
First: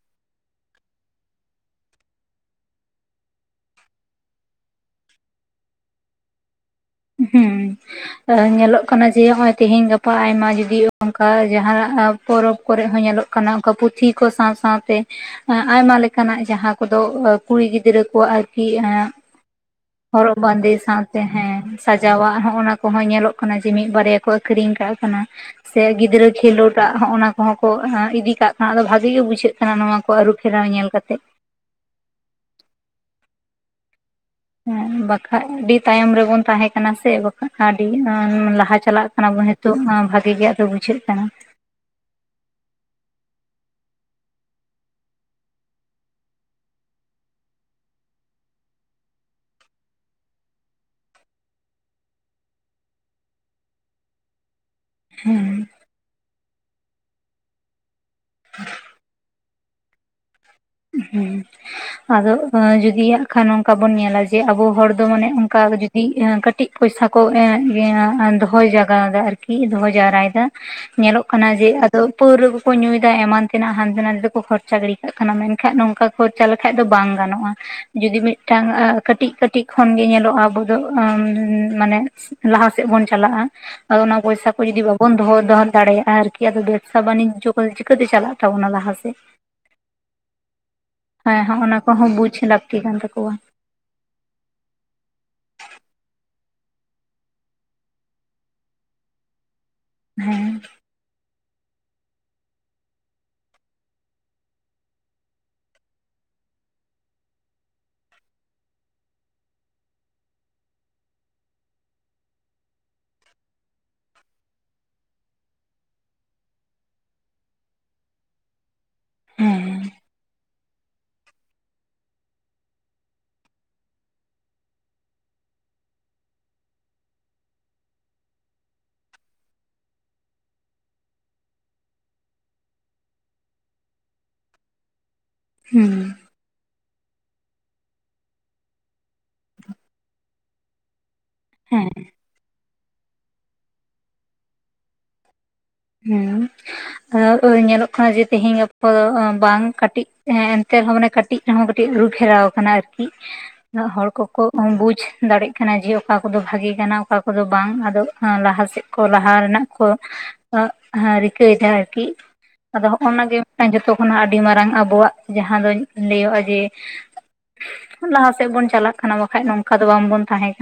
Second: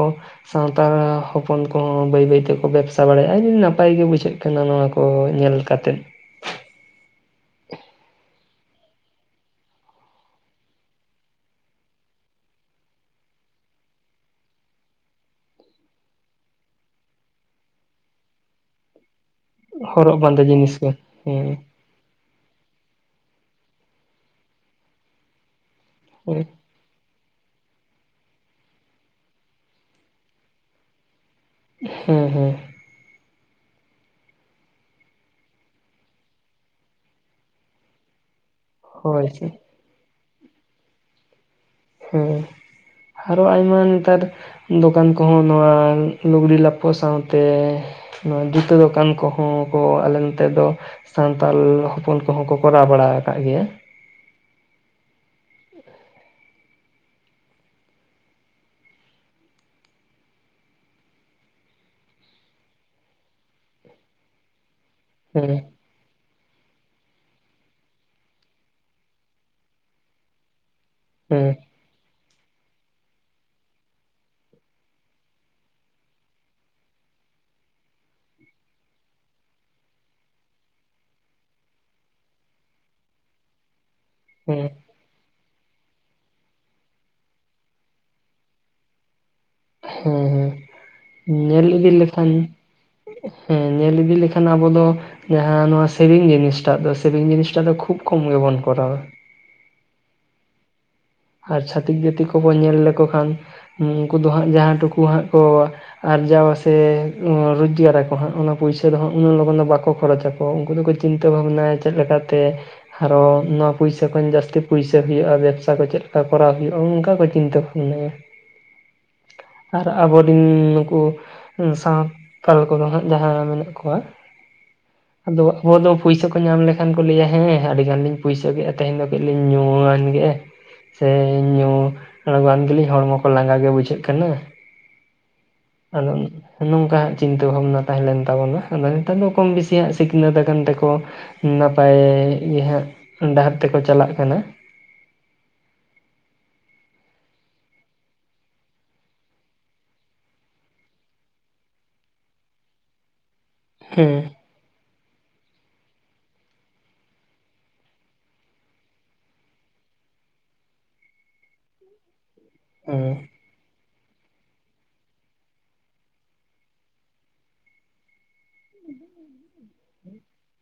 ᱥᱟᱱᱛᱟᱲ ᱦᱚᱯᱚᱱ ᱠᱚᱦᱚᱸ ᱵᱟᱹᱭ ᱵᱟᱹᱭ ᱛᱮᱠᱚ ᱵᱮᱵᱽᱥᱟ ᱵᱟᱲᱟᱭᱟ ᱟᱹᱰᱤ ᱱᱟᱯᱟᱭ ᱜᱮ ᱵᱩᱡᱷᱟᱹᱜ ᱠᱟᱱᱟ ᱱᱚᱣᱟ ᱠᱚᱼᱼ ᱠᱚ ᱧᱮᱞ ᱠᱟᱛᱮᱫ ᱦᱩᱸᱻ ᱧᱮᱞᱚᱜ ᱠᱟᱱᱟ ᱡᱮ ᱱᱚᱜ ᱦᱚᱭ ᱛᱮᱦᱮᱧ ᱜᱟᱯᱟ ᱟᱭᱢᱟ ᱡᱚᱫᱤ ᱚᱱᱠᱟ ᱡᱟᱦᱱᱟᱜᱼᱼ ᱯᱚᱨᱚᱵᱽ ᱠᱚᱨᱮ ᱦᱚᱸ ᱧᱮᱞᱚᱜ ᱠᱟᱱᱟ ᱚᱱᱠᱟ ᱯᱩᱛᱷᱤ ᱠᱚ ᱥᱟᱶ ᱥᱟᱶ ᱛᱮ ᱟᱭᱢᱟ ᱞᱮᱠᱟᱱᱟᱜ ᱡᱟᱦᱟᱸ ᱠᱚᱫᱚ ᱠᱩᱲᱤ ᱜᱤᱫᱽᱨᱟᱹ ᱠᱚᱣᱟᱜ ᱟᱨᱠᱤ ᱮᱸ ᱦᱚᱨᱚᱜ ᱵᱟᱸᱫᱮ ᱥᱟᱶᱛᱮ ᱦᱮᱸ᱾ ᱥᱟᱡᱟᱣᱟᱜ ᱦᱚᱸ ᱚᱱᱟ ᱠᱚᱦᱚᱸ ᱧᱮᱞᱚᱜ ᱠᱟᱱᱟ ᱡᱮ ᱢᱤᱫ ᱵᱟᱨᱭᱟ ᱠᱚ ᱟᱠᱷᱨᱤᱧ ᱠᱟᱜ ᱠᱟᱱᱟ ᱥᱮ ᱜᱤᱫᱽᱨᱟᱹ ᱦᱮᱸ ᱠᱷᱮᱞᱳᱰ ᱟᱜ ᱦᱚᱸ ᱚᱱᱟ ᱠᱚᱦᱚᱸ ᱠᱚ ᱤᱫᱤ ᱠᱟᱜ ᱠᱟᱱᱟ ᱟᱫᱚ ᱵᱷᱟᱜᱤ ᱜᱮ ᱵᱩᱡᱷᱟᱹᱜ ᱠᱟᱱᱟ ᱱᱚᱣᱟ ᱠᱚ ᱟᱹᱨᱩ ᱯᱷᱮᱨᱟᱣ ᱧᱮᱞ ᱠᱟᱛᱮᱼᱼ ᱦᱮᱸ ᱦᱮᱸ ᱦᱮᱸ ᱵᱟᱠᱷᱟᱡ ᱟᱹᱰᱤ ᱛᱟᱭᱚᱢ ᱨᱮᱵᱚᱱ ᱛᱟᱦᱮᱸ ᱠᱟᱱᱟ ᱥᱮ ᱵᱟᱠᱷᱟᱱ ᱟᱹᱰᱤ ᱞᱟᱦᱟ ᱪᱟᱼᱼ ᱪᱟᱞᱟᱜ ᱠᱟᱱᱟ ᱦᱳᱭ ᱵᱚᱱ ᱦᱮᱸ ᱱᱤᱛᱚᱜ ᱦᱚᱸ ᱵᱷᱟᱜᱮ ᱜᱮ ᱟᱫᱚ ᱵᱩᱡᱷᱟᱹᱜ ᱠᱟᱱᱟ᱾ ᱦᱮᱸ ᱟᱨᱚ ᱟᱭᱢᱟ ᱱᱮᱛᱟᱨᱼᱼ ᱫᱚᱠᱟᱱ ᱠᱚᱦᱚᱸ ᱱᱚᱣᱟ ᱞᱩᱜᱽᱲᱤ ᱞᱟᱯᱚ ᱥᱟᱶᱛᱮᱻ ᱱᱚᱣᱟ ᱡᱩᱛᱟᱹ ᱫᱚᱠᱟᱱ ᱠᱚᱦᱚᱸ ᱠᱚ ᱟᱞᱮ ᱱᱚᱛᱮ ᱫᱚ, ᱥᱟᱱᱛᱟᱞ ᱦᱚᱯᱚᱱ ᱠᱚᱦᱚᱸ ᱠᱚ ᱠᱚᱨᱟᱣ ᱵᱟᱲᱟ ᱟᱠᱟᱫ ᱜᱮᱭᱟ᱾ ᱦᱮᱸ [unintelligible] ᱦᱮᱸ ᱟᱫᱚ ᱡᱩᱫᱤ ᱠᱷᱟᱱ ᱱᱚᱝᱠᱟ ᱵᱚᱱ ᱧᱮᱞᱟ ᱡᱮ ᱟᱵᱚ ᱦᱚᱲᱼᱼ ᱫᱚ ᱢᱟᱱᱮ ᱦᱮᱸ ᱚᱱᱠᱟ ᱜᱮ ᱡᱩᱼᱼ ᱫᱤ ᱠᱟᱴᱤᱡ ᱯᱚᱭᱥᱟ ᱠᱚ ᱮ ᱫᱚᱦᱚ ᱡᱟᱜᱟᱣ ᱫᱟ ᱟᱨᱠᱤ ᱫᱚᱦᱚ ᱡᱟᱣᱨᱟᱭ ᱮᱫᱟ ᱧᱮᱞᱚᱜ ᱦᱮᱸ ᱠᱟᱱᱟ ᱡᱮᱼᱼ ᱯᱟᱹᱣᱨᱟ ᱠᱚᱠᱚ ᱧᱩᱭᱮᱫᱟ ᱮᱢᱟᱱ ᱛᱮᱱᱟᱜ ᱦᱟᱱᱛᱮ ᱱᱟᱛᱮ ᱫᱚᱠᱚ ᱠᱷᱚᱨᱪᱟ ᱜᱤᱰᱤ ᱠᱟᱜ ᱠᱟᱱᱟ ᱢᱮᱱᱼᱼ ᱠᱷᱟ ᱱᱚᱝᱠᱟ ᱠᱷᱚᱨᱪᱟ ᱞᱮᱠᱷᱟᱡ ᱫᱚ ᱵᱟᱝ ᱜᱟᱱᱚᱜᱼᱟ᱾ ᱡᱩᱚᱫᱤ ᱢᱤᱫᱴᱟᱝ ᱠᱟᱹᱴᱤᱡ ᱠᱟᱹᱴᱤᱡ ᱠᱷᱚᱱᱜᱮ ᱧᱮᱞᱚᱜᱼᱟ ᱟᱵᱚ ᱫᱚ ᱢᱟᱱᱮᱼᱼ ᱞᱟᱦᱟᱥᱮᱫ ᱵᱚᱱ ᱪᱟᱞᱟᱜᱼᱟ ᱟᱫᱚ ᱚᱱᱟ ᱯᱚᱭᱥᱟ ᱠᱚ ᱦᱮᱸ ᱡᱚᱫᱤ ᱵᱟᱼᱼ ᱵᱚᱱ ᱫᱚᱦᱚ ᱫᱚᱦᱚ ᱫᱟᱲᱮᱭᱟᱜᱼᱟ ᱟᱨᱠᱤ ᱟᱫᱚ ᱵᱮᱵᱽᱥᱟ ᱵᱟᱱᱤᱡᱚ ᱠᱚᱫᱚ ᱪᱤᱠᱟᱹᱛᱮ ᱪᱟᱞᱟᱜ ᱛᱟᱵᱚᱱᱟ ᱞᱟᱦᱟ ᱥᱮᱫᱼᱼ ᱦᱮᱸ ᱦᱮᱸ ᱦᱮᱸ ᱦᱮ ᱧᱮᱞ ᱚᱱᱟ ᱤᱫᱤ ᱠᱚᱦᱚᱸ ᱞᱮᱠᱷᱟᱱ ᱵᱩᱡ ᱞᱟᱹᱠᱛᱤ ᱠᱟᱱ ᱛᱟᱠᱚᱣᱟ᱾ ᱦᱮᱸ ᱧᱮᱞ ᱤᱫᱤ ᱞᱮᱠᱷᱟᱱ ᱟᱵᱚ ᱫᱚᱼᱼ ᱡᱟᱦᱟᱸ ᱱᱚᱣᱟ ᱥᱮᱵᱷᱤᱝ ᱡᱤᱱᱤᱥᱴᱟᱜ ᱫᱚ ᱥᱮᱵᱷᱤᱝ ᱡᱤᱱᱤᱥᱴᱟᱜ ᱫᱚ ᱠᱷᱩᱵ ᱠᱚᱢ ᱜᱮᱵᱚᱱ ᱠᱚᱨᱟᱣᱟ᱾ ᱦᱮᱸ ᱟᱨ ᱪᱷᱟᱹᱛᱤᱠ ᱡᱟᱹᱛᱤ ᱠᱚᱵᱚᱱ ᱧᱮᱞ ᱞᱮᱠᱚ ᱠᱷᱟᱱ ᱩᱱᱠᱩ ᱫᱚ ᱦᱟᱸᱜ ᱡᱟᱦᱟᱸ ᱴᱩᱠᱩ ᱦᱟᱸᱜ ᱠᱚᱼᱼ ᱟᱨᱡᱟᱣ ᱥᱮ ᱨᱳᱡᱽᱜᱟ ᱨᱟᱠᱚ ᱦᱟᱸᱜ ᱚᱱᱟ ᱯᱩᱭᱥᱟᱹ ᱫᱚ ᱦᱟᱸᱜ ᱩᱱᱟᱹᱜ ᱞᱚᱜᱚᱱ ᱫᱚ ᱵᱟᱠᱚ ᱠᱷᱚᱨᱚᱪᱟᱠᱚ᱾ ᱩᱱᱠᱩ ᱫᱚᱠᱚ ᱪᱤᱱᱛᱟᱹ ᱵᱷᱟᱵᱽᱱᱟ ᱪᱮᱫ ᱞᱮᱠᱟᱛᱮᱼᱼ ᱟᱨᱚ ᱱᱚᱣᱟ ᱯᱩᱭᱥᱟᱹ ᱠᱷᱚᱱ ᱡᱟᱹᱥᱛᱤ ᱯᱩᱭᱥᱟᱹ ᱦᱩᱭᱩᱜᱼᱟ ᱵᱮᱵᱽᱥᱟ ᱠᱚ ᱪᱮᱫᱼᱼ ᱠᱚᱨᱟᱣ ᱦᱩᱭᱩᱜᱼᱟ ᱚᱝᱠᱟ ᱠᱚ ᱪᱤᱱᱛᱟᱹ ᱵᱷᱟᱵᱽᱱᱟᱭᱟ᱾ ᱦᱮᱸ ᱟᱨ ᱟᱵᱚᱨᱤᱱ ᱱᱩᱠᱩ ᱥᱟᱶ ᱛᱟᱞ ᱠᱚᱫᱚ ᱦᱟᱸᱜ ᱡᱟᱦᱟᱸ ᱢᱮᱱᱟᱜ ᱠᱚᱣᱟ᱾ ᱟᱫᱚ ᱟᱵᱚ ᱫᱚ ᱯᱩᱭᱥᱟᱹ ᱠᱚ ᱧᱟᱢ ᱞᱮᱠᱷᱟᱱ ᱠᱚ ᱞᱟᱹᱭᱟ ᱦᱮᱸ ᱟᱹᱰᱤ ᱜᱟᱱ ᱞᱤᱧ ᱯᱩᱭᱥᱟᱹ ᱜᱮᱼᱟ ᱛᱮᱦᱮᱧ ᱫᱚ ᱠᱟᱹᱡ ᱞᱤᱧ ᱧᱩᱣᱟᱱ ᱜᱮᱼᱼ ᱥᱮ ᱧᱩ ᱟᱬᱜᱚ ᱣᱟᱱ ᱜᱮᱞᱤᱧ ᱦᱚᱲᱢᱚ ᱠᱚ ᱞᱟᱸᱜᱟ ᱜᱮ ᱵᱩᱡᱷᱟᱹᱜ ᱠᱟᱱᱟ᱾ ᱦᱩᱸ ᱟᱫᱚ ᱱᱚᱝᱠᱟᱜ ᱪᱤᱱᱛᱟᱹ ᱵᱷᱟᱵᱽᱱᱟ ᱛᱟᱦᱮᱸ ᱞᱮᱱ ᱛᱟᱵᱚᱱᱟ ᱟᱫᱚ ᱱᱮᱛᱟᱨ ᱫᱚ ᱠᱚᱢ ᱵᱮᱥᱤ ᱦᱟᱜ ᱥᱤᱠᱷᱱᱟᱹᱛ ᱟᱠᱟᱱ ᱛᱮᱠᱚ, ᱦᱮᱸ ᱱᱟᱯᱟᱭ ᱜᱮ ᱦᱟᱸᱜ ᱰᱟᱦᱟᱨ ᱛᱮᱠᱚ ᱪᱟᱞᱟᱜ ᱠᱟᱱᱟ᱾ ᱦᱩᱸ ᱟᱨ ᱚᱱᱮ ᱧᱮᱞᱚᱜ ᱠᱟᱱᱟ ᱡᱮ ᱛᱮᱦᱮᱧ ᱜᱟᱯᱟ ᱫᱚ ᱵᱟᱝ ᱠᱟᱹᱴᱤᱜ ᱮᱱᱛᱮ ᱨᱮᱦᱚᱸ ᱢᱟᱱᱮ ᱠᱟᱹᱴᱤᱜ ᱨᱮᱦᱚᱸ ᱠᱟᱹᱴᱤᱜ ᱟᱹᱨᱩ ᱯᱷᱮᱨᱟᱣ ᱟᱠᱟᱱᱟ ᱟᱨᱠᱤ ᱦᱚᱲ ᱦᱮᱸ ᱠᱚᱠᱚ, ᱵᱩᱡ ᱫᱟᱲᱮᱜ ᱠᱟᱱᱟ ᱡᱮ ᱚᱠᱟ ᱠᱚᱫᱚ ᱵᱷᱟᱜᱮ ᱠᱟᱱᱟ ᱚᱠᱟ ᱠᱚᱫᱚ ᱵᱟᱝ ᱟᱫᱚ ᱞᱟᱦᱟ ᱥᱮᱫ ᱠᱚ ᱞᱟᱦᱟ ᱨᱮᱱᱟᱜ, ᱠᱚ ᱨᱤᱠᱟᱹᱭᱮᱫᱟ ᱟᱨᱠᱤ ᱟᱫᱚ ᱦᱮᱸ ᱦᱚᱸᱜᱼᱱᱟ ᱜᱮ, ᱡᱚᱛᱚ ᱠᱷᱚᱱᱟᱜ ᱟᱹᱰᱤ ᱢᱟᱨᱟᱝ ᱟᱵᱚᱣᱟᱜ ᱡᱟᱦᱟᱸ ᱫᱚᱧ ᱞᱟᱹᱭᱚᱜᱼᱟ ᱡᱮ, ᱞᱟᱦᱟ ᱥᱮᱫ ᱵᱚᱱ ᱪᱟᱞᱟᱜ ᱠᱟᱱᱟ ᱵᱟᱠᱷᱟᱭ ᱱᱚᱝᱠᱟ ᱫᱚ ᱵᱟᱝᱵᱚᱱ ᱛᱟᱦᱮᱸ ᱠᱟᱱᱟ᱾